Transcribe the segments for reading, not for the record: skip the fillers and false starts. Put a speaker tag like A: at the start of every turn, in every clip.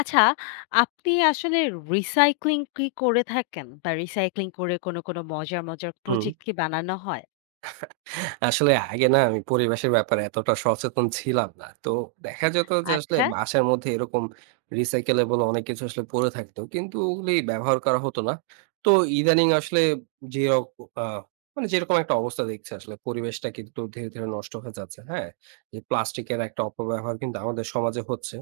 A: আচ্ছা, আপনি আসলে রিসাইক্লিং কি করে থাকেন? বা রিসাইক্লিং করে কোনো মজার
B: হুম।
A: প্রজেক্ট কি বানানো হয়?
B: আসলে আগে না আমি পরিবেশের ব্যাপারে এতটা সচেতন ছিলাম না। তো দেখা যেত যে আসলে
A: আচ্ছা।
B: বাসার মধ্যে এরকম recyclable অনেক কিছু আসলে পড়ে থাকতো। কিন্তু ওগুলি ব্যবহার করা হতো না। তো ইদানিং আসলে যেরক আ মানে যেরকম একটা অবস্থা দেখছি আসলে পরিবেশটা কিন্তু ধীরে, ধীরে নষ্ট হয়ে যাচ্ছে। হ্যাঁ? এই প্লাস্টিকের একটা অপব্যবহার কিন্তু আমাদের সমাজে হচ্ছে।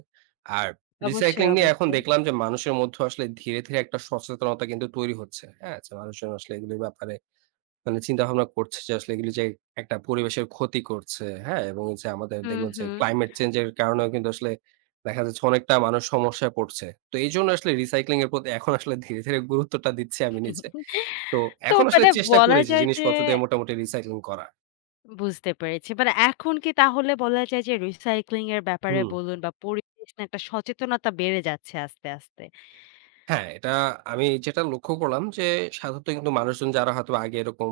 B: আর রিসাইক্লিং
A: অবশ্যই,
B: নিয়ে এখন
A: অবশ্যই।
B: দেখলাম যে মানুষের মধ্যে আসলে ধীরে, ধীরে একটা সচেতনতা কিন্তু তৈরি হচ্ছে। হ্যাঁ? যে মানুষজন আসলে এগুলির ব্যাপারে মানে চিন্তাভাবনা করছে যে আসলে এগুলি যে একটা পরিবেশের ক্ষতি করছে, হ্যাঁ? এবং যে আমাদের
A: হুম,
B: দেখবেন যে
A: হুম।
B: ক্লাইমেট চেঞ্জ এর কারণেও কিন্তু আসলে দেখা যাচ্ছে অনেকটা মানুষ সমস্যায় পড়ছে। তো এইজন্য আসলে রিসাইক্লিং এর প্রতি এখন আসলে ধীরে, ধীরে গুরুত্বটা দিচ্ছি আমি নিজে। তো
A: তো
B: এখন আসলে
A: মানে
B: চেষ্টা
A: বলা
B: করি যে
A: যায় যে
B: জিনিসপত্র দিয়ে মোটামুটি রিসাইক্লিং করার।
A: বুঝতে পেরেছি। মানে এখন কি তাহলে বলা যায় যে রিসাইক্লিং এর ব্যাপারে
B: হুম।
A: বলুন বা পরিবেশ নিয়ে একটা সচেতনতা বেড়ে যাচ্ছে আস্তে, আস্তে।
B: হ্যাঁ, এটা আমি যেটা লক্ষ্য করলাম যে সাধারণত কিন্তু মানুষজন যারা হয়তো আগে এরকম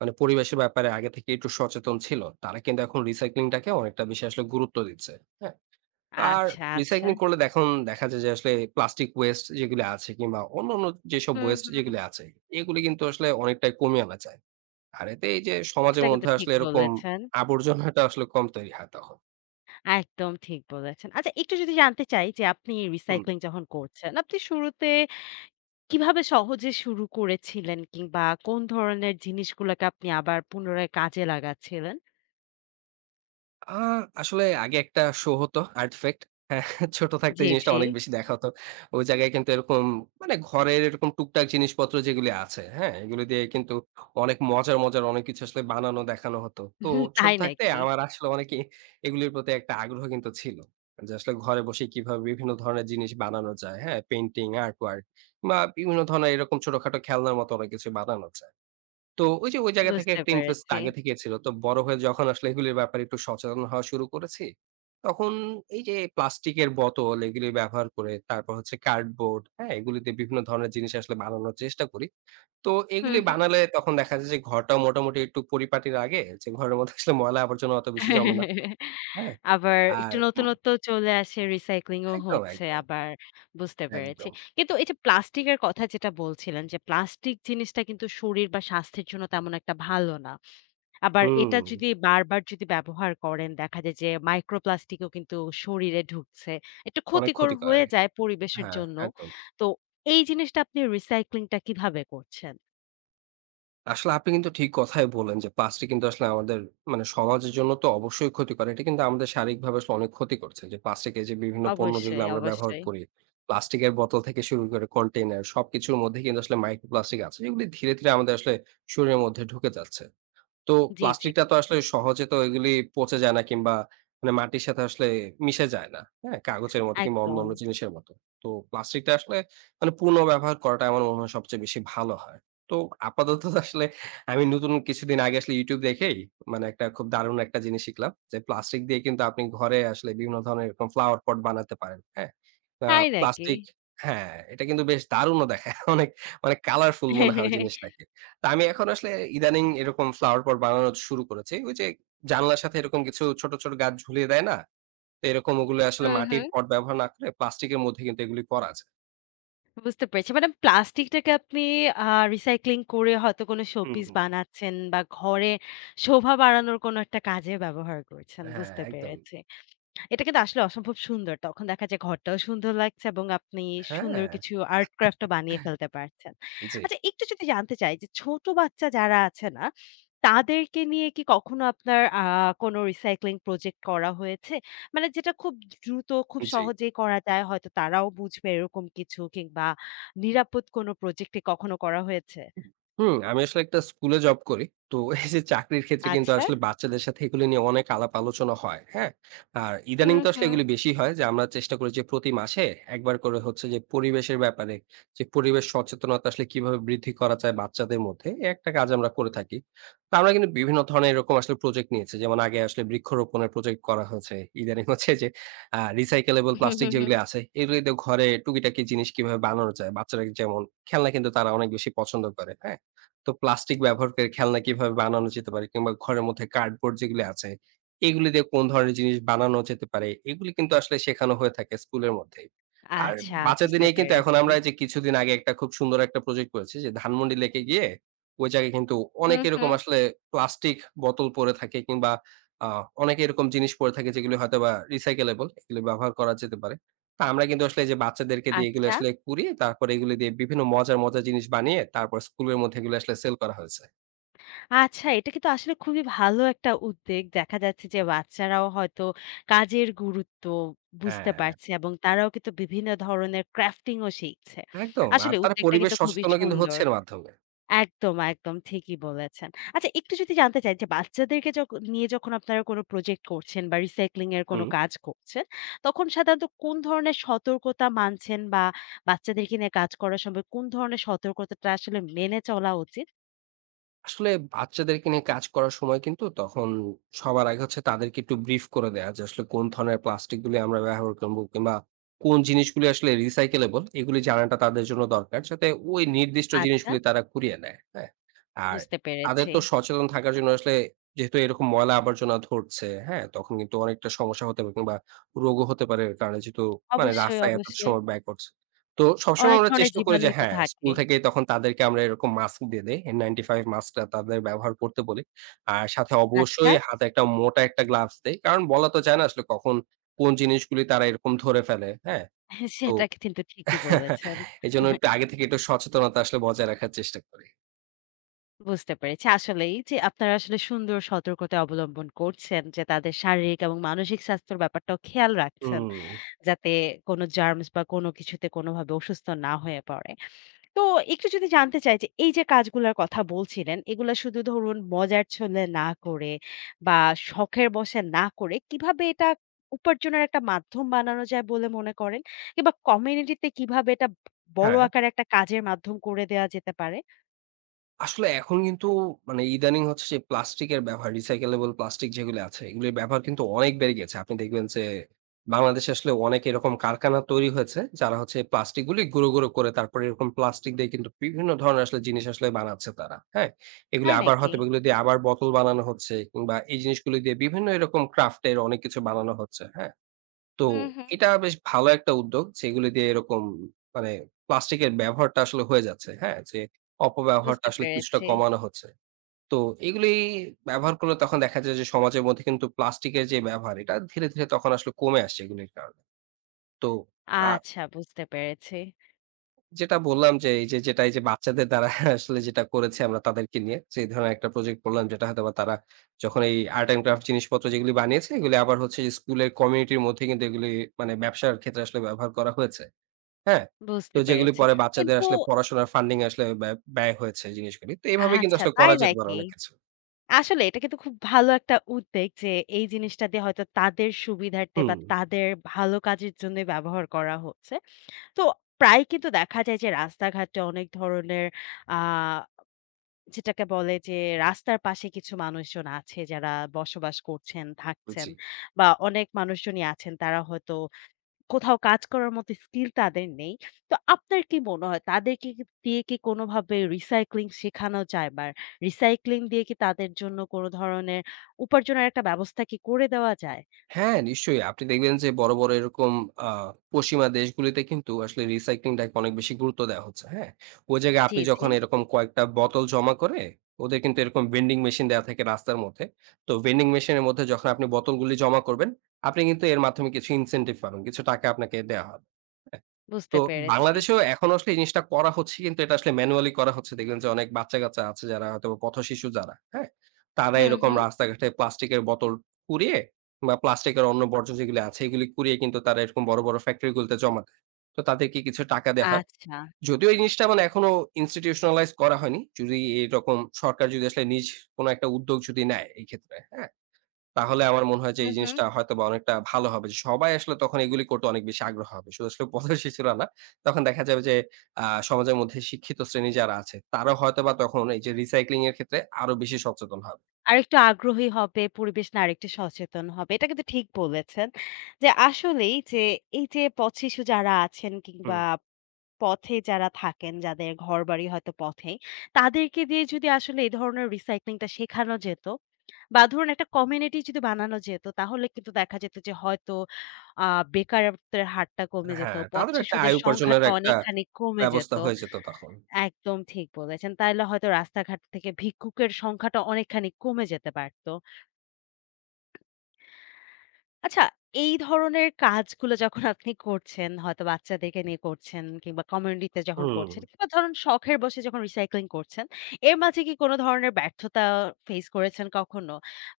B: মানে পরিবেশের ব্যাপারে আগে থেকে একটু সচেতন ছিল, তারা কিন্তু এখন রিসাইক্লিং টাকে অনেকটা বেশি আসলে গুরুত্ব দিচ্ছে। হ্যাঁ? আর
A: আচ্ছা, আচ্ছা।
B: রিসাইক্লিং করলে দেখুন দেখা যায় যে আসলে প্লাস্টিক ওয়েস্ট যেগুলো আছে কিংবা অন্যান্য যেসব
A: হুম,
B: ওয়েস্ট
A: হুম।
B: যেগুলো আছে এগুলি কিন্তু আসলে অনেকটাই কমিয়ে আনা যায়। আর এতে এই যে সমাজের
A: সেটা কিন্তু
B: মধ্যে
A: ঠিক
B: আসলে এরকম
A: বলেছেন।
B: আবর্জনাটা আসলে কম তৈরি হয় তখন।
A: একদম ঠিক বলেছেন। আচ্ছা, একটু যদি জানতে চাই যে আপনি
B: হুম।
A: রিসাইক্লিং যখন করছেন, আপনি শুরুতে কিভাবে সহজে শুরু করেছিলেন কিংবা কোন ধরনের জিনিসগুলোকে আপনি আবার পুনরায় কাজে লাগাচ্ছিলেন?
B: আ আসলে আগে একটা শো হতো আর্টিফ্যাক্ট। হ্যাঁ, ছোট থাকতে এই
A: জি,
B: জিনিসটা
A: জি।
B: অনেক বেশি দেখা হতো। ওই জায়গায় কিন্তু এরকম মানে ঘরের এরকম টুকটাক জিনিসপত্র যেগুলি আছে, হ্যাঁ? এগুলো দিয়ে কিন্তু অনেক মজার, মজার অনেক কিছু আসলে বানানো দেখানো হতো। তো ছোট
A: তাই
B: থাকতে
A: নাকি?
B: আমার আসলে অনেকই এগুলির প্রতি একটা আগ্রহ কিন্তু ছিল। যে আসলে ঘরে বসে কিভাবে বিভিন্ন ধরনের জিনিস বানানো যায়, হ্যাঁ? পেইন্টিং, আর্ট ওয়ার্ক বা বিভিন্ন ধরনের এরকম ছোটখাটো খেলনার মতো অনেক কিছু বানানো যায়। তো ওই যে ওই জায়গা থেকে
A: বুঝতে
B: একটা ইন্টারেস্ট
A: পেরেছি।
B: আগে থেকেই ছিল। তো বড় হয়ে যখন আসলে এগুলির ব্যাপারে একটু সচেতন হওয়া শুরু করেছি, তখন এই যে প্লাস্টিকের বোতল এগুলি ব্যবহার করে, তারপর হচ্ছে কার্ডবোর্ড, হ্যাঁ? এগুলিতে বিভিন্ন ধরনের জিনিস আসলে বানানোর চেষ্টা করি। তো
A: হুম,
B: এগুলি
A: হুম।
B: বানালে তখন দেখা যায় যে ঘরটাও মোটামুটি একটু পরিপাটি লাগে যে ঘরের মধ্যে আসলে ময়লা আবর্জনা অত বেশি জমে না। হ্যাঁ?
A: আবার
B: আর
A: একটু নতুনত্ব চলে আসে, রিসাইক্লিং ও
B: একদম,
A: হচ্ছে
B: একদম,
A: আবার বুঝতে পেরেছি।
B: একদম।
A: কিন্তু এই যে প্লাস্টিকের কথা যেটা বলছিলেন যে প্লাস্টিক জিনিসটা কিন্তু শরীর বা স্বাস্থ্যের জন্য তেমন একটা ভালো না। আবার
B: হুম,
A: এটা যদি বারবার যদি ব্যবহার করেন দেখা যায় যে মাইক্রোপ্লাস্টিকও কিন্তু শরীরে ঢুকছে। এটা
B: অনেক
A: ক্ষতিকর
B: ক্ষতি করে।
A: হয়ে যায় পরিবেশের
B: হ্যাঁ,
A: জন্য।
B: একদম।
A: তো এই জিনিসটা আপনি রিসাইক্লিংটা কিভাবে করছেন?
B: আসলে আপনি কিন্তু ঠিক কথাই বললেন যে প্লাস্টিক কিন্তু আসলে আমাদের মানে সমাজের জন্য তো অবশ্যই ক্ষতিকর। এটা কিন্তু আমাদের শারীরিকভাবে আসলে অনেক ক্ষতি করছে। যে প্লাস্টিকের যে বিভিন্ন পণ্য যেগুলো
A: অবশ্যই,
B: আমরা ব্যবহার
A: অবশ্যই।
B: করি, প্লাস্টিকের বোতল থেকে শুরু করে কন্টেইনার সবকিছুর মধ্যে কিন্তু আসলে মাইক্রোপ্লাস্টিক আছে। যেগুলি ধীরে, ধীরে আমাদের আসলে শরীরের মধ্যে ঢুকে যাচ্ছে। তো
A: জি, জি।
B: প্লাস্টিকটা তো আসলে সহজে তো এগুলি পচে যায় না কিংবা মানে মাটির সাথে আসলে মিশে যায় না। হ্যাঁ? কাগজের মতো কিংবা
A: একদম।
B: অন্যান্য জিনিসের মতো। তো প্লাস্টিকটা আসলে মানে পুনর্ব্যবহার করাটা আমার মনে হয় সবচেয়ে বেশি ভালো হয়। তো আপাতত আসলে আমি নতুন কিছুদিন আগে আসলে YouTube দেখেই মানে একটা খুব দারুণ একটা জিনিস শিখলাম। যে প্লাস্টিক দিয়ে কিন্তু আপনি ঘরে আসলে বিভিন্ন ধরনের এরকম ফ্লাওয়ার পট বানাতে পারেন। হ্যাঁ? আ
A: তাই নাকি?
B: প্লাস্টিক হ্যাঁ, এটা কিন্তু বেশ দারুণও দেখায়। অনেক, অনেক কালারফুল মনে হয় ওই জিনিসটাকে। তা আমি এখন আসলে ইদানিং এরকম ফ্লাওয়ার পট বানানো শুরু করেছি। ওই যে জানলার সাথে এরকম কিছু ছোট, ছোট গাছ ঝুলিয়ে দেয় না? তো এরকম ওগুলো আসলে
A: হুম,
B: মাটির
A: হুম।
B: পট ব্যবহার না করে প্লাস্টিকের মধ্যে কিন্তু এগুলি করা যায়।
A: বুঝতে পেরেছি। মানে প্লাস্টিকটাকে আপনি আ রিসাইক্লিং করে হয়তো কোনো
B: হুম,
A: শোপিস
B: হুম।
A: বানাচ্ছেন বা ঘরে শোভা বাড়ানোর কোনো একটা কাজে ব্যবহার করছেন।
B: হ্যাঁ,
A: বুঝতে
B: একদম।
A: পেরেছি। এটা কিন্তু আসলে অসম্ভব সুন্দর। তখন দেখা যায় ঘরটাও সুন্দর লাগছে এবং আপনি সুন্দর
B: হ্যাঁ।
A: কিছু আর্ট ক্রাফট ও বানিয়ে ফেলতে পারছেন।
B: জি,
A: আচ্ছা, একটু যদি জানতে চাই যে ছোট বাচ্চা যারা আছে না, তাদেরকে নিয়ে কি কখনো আপনার কোনো রিসাইক্লিং প্রজেক্ট করা হয়েছে? মানে যেটা খুব দ্রুত, খুব
B: জি।
A: সহজেই করা যায় হয়তো তারাও বুঝবে এরকম কিছু কিংবা নিরাপদ কোনো প্রজেক্ট কি কখনো করা হয়েছে?
B: হুম, আমি আসলে একটা স্কুলে জব করি। তো এই যে চাকরির ক্ষেত্রে কিন্তু
A: আচ্ছা।
B: আসলে বাচ্চাদের সাথে এগুলো নিয়ে অনেক আলাপ আলোচনা হয়। হ্যাঁ? আর ইদানিং
A: হুম,
B: তো আসলে
A: হুম।
B: এগুলি বেশি হয় যে আমরা চেষ্টা করি যে প্রতি মাসে একবার করে হচ্ছে যে পরিবেশের ব্যাপারে যে পরিবেশ সচেতনতা আসলে কিভাবে বৃদ্ধি করা যায় বাচ্চাদের মধ্যে এই একটা কাজ আমরা করে থাকি। তো আমরা কিন্তু বিভিন্ন ধরনের এরকম আসলে প্রজেক্ট নিয়েছি। যেমন আগে আসলে বৃক্ষরোপণের প্রজেক্ট করা হয়েছে। ইদানিং হচ্ছে যে recyclable প্লাস্টিক যেগুলি আছে, এগুলি দিয়ে ঘরে টুকিটাকি জিনিস কিভাবে বানানো যায়? বাচ্চারা যেমন খেলনা কিন্তু তারা অনেক বেশি পছন্দ করে, হ্যাঁ? তো প্লাস্টিক ব্যবহার করে খেলনা কিভাবে বানানো যেতে পারে? কিংবা ঘরের মধ্যে কার্ডবোর্ড যেগুলি আছে, এগুলি দিয়ে কোন ধরনের জিনিস বানানো যেতে পারে? এগুলি কিন্তু আসলে শেখানো হয়ে থাকে স্কুলের মধ্যেই। আর
A: আচ্ছা,
B: বাচ্চাদের
A: বুঝতে
B: নিয়ে কিন্তু এখন
A: পেরেছি।
B: আমরা এই যে কিছুদিন আগে একটা খুব সুন্দর একটা প্রজেক্ট করেছি যে ধানমন্ডি লেকে গিয়ে ওই জায়গায় কিন্তু অনেক
A: হুম,
B: এরকম
A: হুম।
B: আসলে প্লাস্টিক বোতল পড়ে থাকে কিংবা আ অনেকে এরকম জিনিস পড়ে থাকে যেগুলো হয়তোবা recyclable এগুলো ব্যবহার করা যেতে পারে। তো আমরা কিন্তু আসলে এই যে বাচ্চাদেরকে দিয়ে এগুলো
A: আচ্ছা।
B: আসলে কুড়িয়ে তারপরে এগুলো দিয়ে বিভিন্ন মজার, মজার জিনিস বানিয়ে তারপর স্কুলের মধ্যে এগুলো আসলে সেল করা হয়েছে।
A: আচ্ছা, এটা কিন্তু আসলে খুবই ভালো একটা উদ্বেগ। দেখা যাচ্ছে যে বাচ্চারাও হয়তো কাজের গুরুত্ব বুঝতে
B: হ্যাঁ।
A: পারছে এবং তারাও কিন্তু বিভিন্ন ধরনের ক্রাফটিং ও শিখছে।
B: একদম। আর
A: আসলে
B: তারা
A: উদ্যোগটা
B: পরিবেশ
A: কিন্তু খুবই
B: সচেতনও কিন্তু হচ্ছে
A: সুন্দর।
B: এর মাধ্যমে।
A: একদম, একদম ঠিকই বলেছেন। আচ্ছা, একটু যদি জানতে চাই যে বাচ্চাদেরকে নিয়ে যখন আপনারা কোন প্রজেক্ট করছেন বা রিসাইক্লিং এর কোন
B: হুম।
A: কাজ করছেন, তখন সাধারণত কোন ধরনের সতর্কতা মানছেন বা বাচ্চাদেরকে নিয়ে কাজ করার সময় কোন ধরনের সতর্কতাটা আসলে মেনে চলা উচিত?
B: আসলে বাচ্চাদেরকে নিয়ে কাজ করার সময় কিন্তু তখন সবার আগে হচ্ছে তাদেরকে একটু ব্রিফ করে দেয়া যে আসলে কোন ধরনের প্লাস্টিক গুলি আমরা ব্যবহার করবো কিংবা কোন জিনিসগুলি আসলে রিসাইকেলেবল এগুলি জানাটা তাদের জন্য দরকার যাতে ওই নির্দিষ্ট
A: আচ্ছা,
B: জিনিসগুলি তারা কুড়িয়ে নেয়, হ্যাঁ? আর
A: বুঝতে
B: তাদের
A: পেরেছি।
B: তো সচেতন থাকার জন্য আসলে যেহেতু এরকম ময়লা আবর্জনা ধরছে, হ্যাঁ? তখন কিন্তু অনেকটা সমস্যা হতে পারে কিংবা রোগও হতে পারে এর কারণে যেহেতু মানে
A: অবশ্যই,
B: রাস্তায় এত
A: অবশ্যই।
B: সময় ব্যয় করছে। তো সবসময়
A: অনেক
B: আমরা
A: ধরনের
B: চেষ্টা করি যে
A: জীবাণুই তো
B: হ্যাঁ, স্কুল
A: থাকে।
B: থেকেই তখন তাদেরকে আমরা এরকম মাস্ক দিয়ে দেই। N95 মাস্কটা তাদের ব্যবহার করতে বলি। আর সাথে
A: আচ্ছা।
B: অবশ্যই হাতে একটা মোটা একটা গ্লাভস দেই। কারণ বলা তো যায় না আসলে কখন কোন জিনিসগুলি তারা এরকম ধরে ফেলে, হ্যাঁ? তো
A: সেটা কিন্তু ঠিকই বলেছেন।
B: এজন্য একটু আগে থেকে একটু সচেতনতা আসলে বজায় রাখার চেষ্টা করি।
A: বুঝতে পেরেছি। আসলেই যে আপনারা আসলে সুন্দর সতর্কতা অবলম্বন করছেন যে তাদের শারীরিক এবং মানসিক স্বাস্থ্যের ব্যাপারটাও খেয়াল রাখছেন।
B: হুম,
A: যাতে কোন জার্মস বা কোন কিছুতে কোনভাবে অসুস্থ না হয়ে পড়ে। তো একটু যদি জানতে চাই যে এই যে কাজগুলার কথা বলছিলেন, এগুলা শুধু ধরুন মজার ছলে না করে বা শখের বশে না করে কিভাবে এটা উপার্জনের একটা মাধ্যম বানানো যায় বলে মনে করেন? কিংবা কমিউনিটিতে কিভাবে এটা বড়
B: হ্যাঁ।
A: আকারে একটা কাজের মাধ্যম করে দেয়া যেতে পারে?
B: আসলে এখন কিন্তু মানে ইদানিং হচ্ছে যে প্লাস্টিকের ব্যবহার, রিসাইকেলেবল প্লাস্টিক যেগুলো আছে, এগুলির ব্যবহার কিন্তু অনেক বেড়ে গেছে। আপনি দেখবেন যে বাংলাদেশে আসলে অনেক এরকম কারখানা তৈরি হয়েছে, যারা হচ্ছে প্লাস্টিক গুলি গুঁড়ো, গুঁড়ো করে তারপরে এরকম প্লাস্টিক দিয়ে কিন্তু বিভিন্ন ধরনের আসলে জিনিস আসলে বানাচ্ছে তারা। হ্যাঁ? এগুলি
A: তাই
B: আবার
A: নাকি?
B: হয়তো এগুলো দিয়ে আবার বোতল বানানো হচ্ছে কিংবা এই জিনিসগুলো দিয়ে বিভিন্ন এরকম ক্রাফট এর অনেক কিছু বানানো হচ্ছে। হ্যাঁ? তো
A: হুম, হুম।
B: এটা বেশ ভালো একটা উদ্যোগ যেগুলি দিয়ে এরকম মানে প্লাস্টিকের ব্যবহারটা আসলে হয়ে যাচ্ছে। হ্যাঁ? যে অপব্যবহারটা
A: বুঝতে
B: আসলে কিছুটা
A: পেরেছি।
B: কমানো হচ্ছে। তো এগুলি ব্যবহার করলে তখন দেখা যায় যে সমাজের মধ্যে কিন্তু প্লাস্টিকের যে ব্যবহার এটা ধীরে, ধীরে তখন আসলে কমে আসছে এগুলির কারণে। তো আ
A: আচ্ছা, বুঝতে পেরেছি,
B: যেটা বললাম যে এই যে যেটা এই যে বাচ্চাদের দ্বারা আসলে যেটা করেছি আমরা তাদেরকে নিয়ে যে ধরনের একটা প্রজেক্ট করলাম যেটা হয়তোবা তারা যখন এই আর্ট অ্যান্ড ক্রাফট জিনিসপত্র যেগুলি বানিয়েছে এগুলি আবার হচ্ছে যে স্কুলের কমিউনিটির মধ্যে কিন্তু এগুলি মানে ব্যবসার ক্ষেত্রে আসলে ব্যবহার করা হয়েছে। হ্যাঁ? তো
A: বুঝতে
B: যেগুলি
A: পেরেছি।
B: পরে বাচ্চাদের
A: কিন্তু
B: আসলে পড়াশোনার ফান্ডিং এ আসলে ব্যয় ব্যয় হয়েছে জিনিসগুলি। তো এভাবে কিন্তু
A: আচ্ছা,
B: আসলে
A: তাই
B: করা যেতে পারে
A: নাকি?
B: অনেক কিছু।
A: আসলে এটা কিন্তু খুব ভালো একটা উদ্বেগ যে এই জিনিসটা দিয়ে হয়তো তাদের সুবিধার্থে বা
B: হুম,
A: তাদের ভালো কাজের জন্য ব্যবহার করা হচ্ছে। তো প্রায় কিন্তু দেখা যায় যে রাস্তাঘাটে অনেক ধরনের আ যেটাকে বলে যে রাস্তার পাশে কিছু মানুষজন আছে যারা বসবাস করছেন, থাকছেন
B: জি।
A: বা অনেক মানুষজনই আছেন তারা হয়তো কোথাও কাজ করার মতো স্কিল তাদের নেই। তো আপনার কি মনে হয় তাদেরকে কি দিয়ে কি কোনোভাবে রিসাইক্লিং শেখানো যায় বা রিসাইক্লিং দিয়ে কি তাদের জন্য কোনো ধরনের উপার্জনের একটা ব্যবস্থা কি করে দেওয়া যায়?
B: হ্যাঁ, নিশ্চয়ই। আপনি দেখবেন যে বড়, বড় এরকম আ পশ্চিমা দেশগুলিতে কিন্তু আসলে রিসাইক্লিংটাকে অনেক বেশি গুরুত্ব দেওয়া হচ্ছে। হ্যাঁ? ওই জায়গায়
A: জি,
B: আপনি
A: জি।
B: যখন এরকম কয়েকটা বোতল জমা করে ওদের কিন্তু এরকম ভেন্ডিং মেশিন দেয়া থাকে রাস্তার মধ্যে। তো ভেন্ডিং মেশিনের মধ্যে যখন আপনি বোতলগুলি জমা করবেন, আপনি কিন্তু এর মাধ্যমে কিছু ইনসেনটিভ পাবেন। কিছু টাকা আপনাকে দেয়া হবে। তো
A: বুঝতে পেরেছি।
B: বাংলাদেশেও এখন আসলে এই জিনিসটা করা হচ্ছে কিন্তু এটা আসলে ম্যানুয়ালি করা হচ্ছে। দেখবেন যে অনেক বাচ্চা-কাচ্চা আছে যারা হয়তো পথশিশু যারা, হ্যাঁ? তারা
A: হুম,
B: এরকম
A: হুম।
B: রাস্তাঘাটে প্লাস্টিকের বোতল কুড়িয়ে বা প্লাস্টিকের অন্য বর্জ্য যেগুলো আছে এগুলি কুড়িয়ে কিন্তু তারা এরকম বড়, বড় ফ্যাক্টরি গুলোতে জমা দেয়। তো তাদেরকে কিছু টাকা দেয়া হয়।
A: আচ্ছা।
B: যদিও এই জিনিসটা মানে এখনো institutionalize করা হয়নি। যদি এরকম সরকার যদি আসলে নিজ কোন একটা উদ্যোগ যদি নেয় এই ক্ষেত্রে, হ্যাঁ? তাহলে আমার মনে হয় যে
A: হু,
B: এই
A: হুম।
B: জিনিসটা হয়তোবা অনেকটা ভালো হবে। যে সবাই আসলে তখন এগুলি করতে অনেক বেশি আগ্রহ হবে। শুধু আসলে পথের শিশুরা না। তখন দেখা যাবে যে সমাজের মধ্যে শিক্ষিত শ্রেণী যারা আছে, তারাও হয়তোবা তখন এই যে রিসাইক্লিং এর ক্ষেত্রে আরো বেশি সচেতন হবে।
A: আরেকটু আগ্রহী হবে, পরিবেশ নিয়ে আরেকটু সচেতন হবে। এটা কিন্তু ঠিক বলেছেন। যে আসলেই যে এই যে পথ শিশু যারা আছেন
B: হুম।
A: কিংবা পথে যারা থাকেন, যাদের ঘরবাড়ি হয়তো পথেই, তাদেরকে দিয়ে যদি আসলে এই ধরনের রিসাইক্লিং টা শেখানো যেত বা ধরুন একটা কমিউনিটি যদি বানানো যেত, তাহলে কিন্তু দেখা যেত যে হয়তো আ বেকারত্বের হারটা কমে যেত।
B: হ্যাঁ,
A: পথ
B: তাদেরও একটা আয়
A: শিশুদের
B: উপার্জনের
A: সংখ্যাটা
B: একটা
A: অনেকখানি কমে যেত।
B: ব্যবস্থা হয়ে যেত তখন।
A: একদম ঠিক বলেছেন। তাইলে হয়তো রাস্তাঘাট থেকে ভিক্ষুকের সংখ্যাটা অনেকখানি কমে যেতে পারত। আচ্ছা, এই ধরনের কাজগুলো যখন আপনি করছেন, হয়তো বাচ্চাদেরকে নিয়ে করছেন কিংবা কমিউনিটিতে যখন
B: হুম।
A: করছেন কিংবা ধরুন শখের বশে যখন রিসাইক্লিং করছেন, এর মাঝে কি কোনো ধরনের ব্যর্থতা ফেস করেছেন কখনো?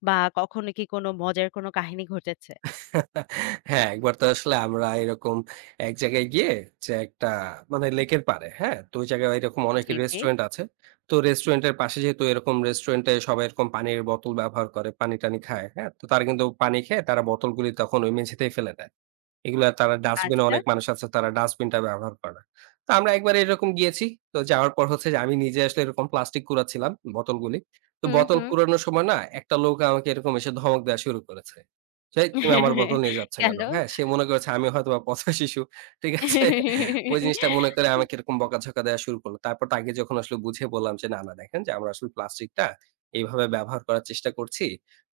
A: বা কখনো কি কোনো মজার কোনো কাহিনী ঘটেছে?
B: হ্যাঁ, একবার তো আসলে আমরা এরকম এক জায়গায় গিয়ে যে একটা মানে লেকের পাড়ে, হ্যাঁ? তো ওই জায়গায় এরকম অনেক
A: জি, জি।
B: রেস্টুরেন্ট আছে। তো রেস্টুরেন্টের পাশে যেহেতু এরকম রেস্টুরেন্টে সবাই এরকম পানির বোতল ব্যবহার করে, পানি-টানি খায়, হ্যাঁ? তো তারা কিন্তু পানি খেয়ে তারা বোতলগুলি তখন ওই মেঝেতেই ফেলে দেয়। এগুলা তারা ডাস্টবিনে
A: আচ্ছা।
B: অনেক মানুষ আছে তারা ডাস্টবিনটা ব্যবহার করে না। তো আমরা একবার এরকম গিয়েছি। তো যাওয়ার পর হচ্ছে যে আমি নিজে আসলে এরকম প্লাস্টিক কুড়াচ্ছিলাম বোতলগুলি। তো
A: হুম,
B: বোতল
A: হুম।
B: কুড়ানোর সময় না একটা লোক আমাকে এরকম এসে ধমক দেয়া শুরু করেছে। যে, "এই তুমি আমার বোতল নিয়ে যাচ্ছ কেন?"
A: কেন?
B: হ্যাঁ? সে মনে করেছে আমি হয়তোবা পথশিশু। ঠিক আছে? ওই জিনিসটা মনে করে আমাকে এরকম বকাঝকা দেয়া শুরু করলো। তারপর তাকে যখন আসলে বুঝিয়ে বললাম যে, "না, না দেখেন যে আমরা আসলে প্লাস্টিকটা এইভাবে ব্যবহার করার চেষ্টা করছি।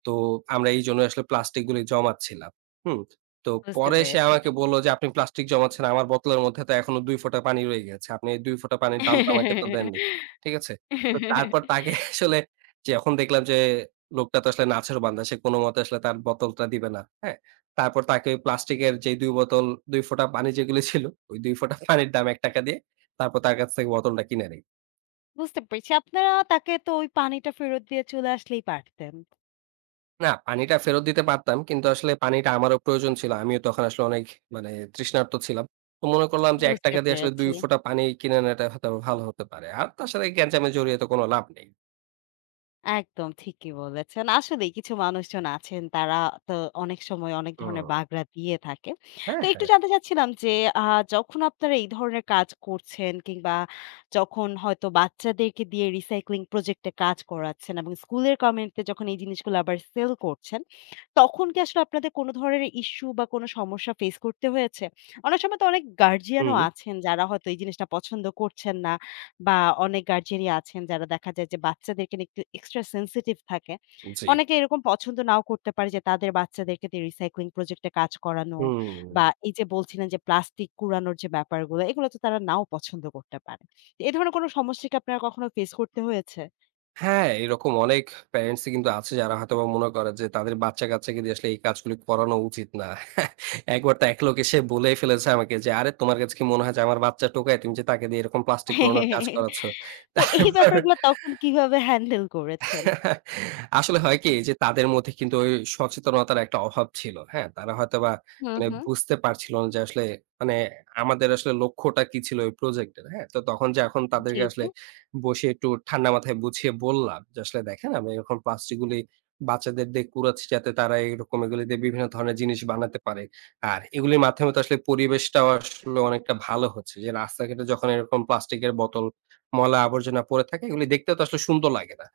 B: তো আমরা এইজন্য আসলে প্লাস্টিক গুলি জমাচ্ছিলাম।" হুম? তো
A: বুঝতে
B: পরে সে
A: পেরেছি।
B: আমাকে বলল যে, "আপনি প্লাস্টিক জমাচ্ছেন। আমার বোতলের মধ্যে তো এখনো ২ ফোঁটা পানি রয়ে গেছে। আপনি এই ২ ফোঁটা পানির দাম তো আমাকে তো দেননি।" ঠিক আছে? তো তারপর তাকে আসলে যখন দেখলাম যে, লোকটা তো আসলে নাছোড় বান্দা। সে কোনমতে আসলে তার বোতলটা দিবে না। হ্যাঁ? তারপর তাকে ওই প্লাস্টিকের যে ২ বোতল ২ ফোঁটা পানি যেগুলো ছিল, ওই ২ ফোঁটা পানির দাম ৳১ দিয়ে তারপর তার কাছ থেকে বোতলটা কিনে নেই।
A: বুঝতে পেরেছি। আপনারা তাকে তো ওই পানিটা ফেরত দিয়ে চলে আসলেই পারতেন।
B: না, পানিটা ফেরত দিতে পারতাম। কিন্তু আসলে পানিটা আমারও প্রয়োজন ছিল। আমিও তখন আসলে অনেক মানে তৃষ্ণার্ত ছিলাম। তো মনে করলাম যে ৳১
A: বুঝতে
B: দিয়ে আসলে ২
A: পেরেছি।
B: ফোঁটা পানি কিনে নেওয়াটা হয়তো ভালো হতে পারে। আর তার সাথে গ্যাঞ্জামে জড়িয়ে তো কোনো লাভ নেই।
A: একদম ঠিকই বলেছেন। আসলেই কিছু মানুষজন আছেন তারা তো অনেক সময় অনেক ধরনের
B: হুম।
A: বাগড়া দিয়ে থাকে।
B: হ্যাঁ,
A: তো
B: হ্যাঁ।
A: একটু জানতে চাচ্ছিলাম যে আ যখন আপনারা এই ধরনের কাজ করছেন কিংবা যখন হয়তো বাচ্চাদেরকে দিয়ে রিসাইক্লিং প্রজেক্ট এ কাজ করাচ্ছেন এবং স্কুলের কমিউনিটিতে যখন এই জিনিসগুলো আবার সেল করছেন, তখন কি আসলে আপনাদের কোন ধরনের ইস্যু বা কোন সমস্যা ফেস করতে হয়েছে? অনেক সময় তো অনেক গার্ডিয়ান ও
B: হুম,
A: আছেন যারা হয়তো এই জিনিসটা পছন্দ করছেন না বা অনেক গার্জিয়ানই আছেন যারা দেখা যায় যে বাচ্চাদেরকে নিয়ে একটু এক্সট্রা সেনসিটিভ থাকে।
B: জি।
A: অনেকে এরকম পছন্দ নাও করতে পারে যে তাদের বাচ্চাদেরকে দিয়ে রিসাইক্লিং প্রজেক্ট এ কাজ করানো
B: হুম।
A: বা এই যে বলছিলেন যে প্লাস্টিক কুড়ানোর যে ব্যাপারগুলো এগুলো তো তারা নাও পছন্দ করতে পারে। তো এ ধরনের কোনো সমস্যা কি আপনারা কখনো ফেস করতে হয়েছে?
B: হ্যাঁ, এরকম অনেক প্যারেন্টসই কিন্তু আছে যারা হয়তোবা মনে করে যে তাদের বাচ্চা-কাচ্চাকে দিয়ে আসলে এই কাজগুলি করানো উচিত না। একবার তো এক লোক এসে বলেই ফেলেছে আমাকে যে, "আরে তোমার কাছে কি মনে হয় যে আমার বাচ্চা টোকাই? তুমি যে তাকে দিয়ে এরকম প্লাস্টিক কুড়ানোর কাজ করাচ্ছ?"
A: তো এই
B: তারপর
A: ব্যাপারগুলো তখন কিভাবে হ্যান্ডেল করেছেন?
B: আসলে হয় কি যে তাদের মধ্যে কিন্তু ওই সচেতনতার একটা অভাব ছিল। হ্যাঁ? তারা হয়তোবা
A: হুম,
B: মানে
A: হুম।
B: বুঝতে পারছিল না যে আসলে মানে আমাদের আসলে লক্ষ্যটা কি ছিল ওই প্রজেক্টের। হ্যাঁ? তো তখন যে এখন
A: জি,
B: তাদেরকে
A: জি।
B: আসলে বসে একটু ঠান্ডা মাথায় বুঝিয়ে বললাম যে, "আসলে দেখেন আমরা এরকম প্লাস্টিক গুলি বাচ্চাদের দিয়ে কুড়াচ্ছি যাতে তারা এরকম এগুলি দিয়ে বিভিন্ন ধরনের জিনিস বানাতে পারে। আর এগুলির মাধ্যমে তো আসলে পরিবেশটাও আসলে অনেকটা ভালো হচ্ছে। যে রাস্তাঘাটে যখন এরকম প্লাস্টিকের বোতল, ময়লা আবর্জনা পড়ে থাকে এগুলি দেখতেও তো আসলে সুন্দর লাগে না।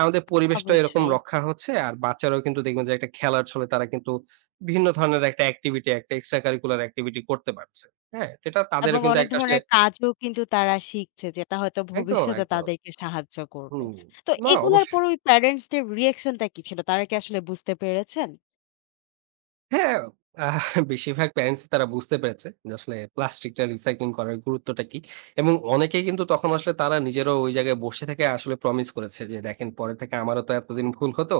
B: আমাদের পরিবেশটা এরকম
A: অবশ্যই।
B: রক্ষা হচ্ছে। আর বাচ্চারাও কিন্তু দেখবেন যে একটা খেলার ছলে তারা কিন্তু বিভিন্ন ধরনের একটা এক্টিভিটি, একটা এক্সট্রা কারিকুলার এক্টিভিটি করতে পারছে। হ্যাঁ? তো এটা
A: এবং
B: তাদেরও কিন্তু
A: অনেক
B: একটা আসলে
A: ধরনের কাজও কিন্তু তারা শিখছে যেটা হয়তো
B: একদম,
A: ভবিষ্যতে
B: একদম।
A: তাদেরকে সাহায্য করবে।
B: হুম।
A: তো
B: না
A: এগুলার
B: অবশ্যই।
A: পরে ওই প্যারেন্টস দের রিঅ্যাকশন টা কি ছিল? তারা কি আসলে বুঝতে পেরেছেন?
B: হ্যাঁ, আহ বেশিরভাগ প্যারেন্টস তারা বুঝতে পেরেছে যে আসলে প্লাস্টিকটা রিসাইক্লিং করার গুরুত্বটা কি। এবং অনেকেই কিন্তু তখন আসলে তারা নিজেরাও ওই জায়গায় বসে থেকে আসলে প্রমিস করেছে যে দেখেন পরে থেকে আমারও তো এতদিন ভুল হতো।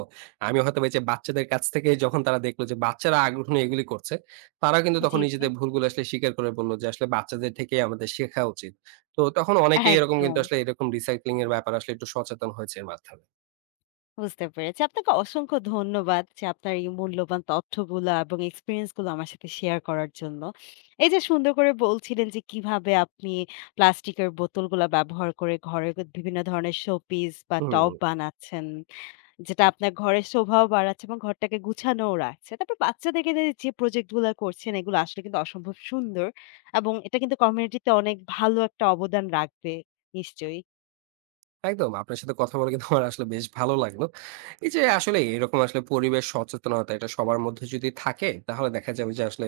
B: আমি হয়তোবা এইযে বাচ্চাদের কাছ থেকে যখন তারা দেখলো যে বাচ্চারা আগ্রহ নিয়ে এগুলি করছে, তারাও কিন্তু তখন
A: জি, জি।
B: নিজেদের ভুলগুলো আসলে স্বীকার করে বলল যে আসলে বাচ্চাদের থেকেই আমাদের শেখা উচিত। তো তখন অনেকেই এরকম কিন্তু
A: একদম
B: আসলে এরকম রিসাইক্লিং এর ব্যাপারে আসলে একটু সচেতন হয়েছে এর মাধ্যমে।
A: বুঝতে পেরেছি। আপনাকে অসংখ্য ধন্যবাদ যে আপনার এই মূল্যবান তথ্যগুলা এবং এক্সপেরিয়েন্স গুলো আমার সাথে শেয়ার করার জন্য। এই যে সুন্দর করে বলছিলেন যে কিভাবে আপনি প্লাস্টিকের বোতলগুলা ব্যবহার করে ঘরে বিভিন্ন ধরনের শোপিস বা টব
B: হুম।
A: বানাচ্ছেন। যেটা আপনার ঘরের শোভাও বাড়াচ্ছে এবং ঘরটাকে গুছানোও রাখছে। তারপর বাচ্চাদেরকে যে প্রজেক্ট গুলা করছেন এগুলো আসলে কিন্তু অসম্ভব সুন্দর এবং এটা কিন্তু কমিউনিটিতে অনেক ভালো একটা অবদান রাখবে নিশ্চয়ই।
B: একদম। আপনার সাথে কথা বলে কিন্তু আমার আসলে বেশ ভালো লাগলো। এই যে আসলে এরকম আসলে পরিবেশ সচেতনতা এটা সবার মধ্যে যদি থাকে, তাহলে দেখা যাবে যে আসলে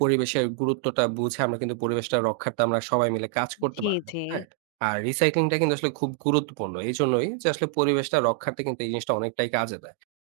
B: পরিবেশের গুরুত্বটা বুঝে আমরা কিন্তু পরিবেশটা রক্ষার্থে আমরা সবাই মিলে কাজ করতে
A: জি,
B: পারবো।
A: জি।
B: হ্যাঁ? আর রিসাইক্লিং টা কিন্তু আসলে খুব গুরুত্বপূর্ণ। এজন্যই যে আসলে পরিবেশটা রক্ষার্থে কিন্তু এই জিনিসটা অনেকটাই কাজে দেয়।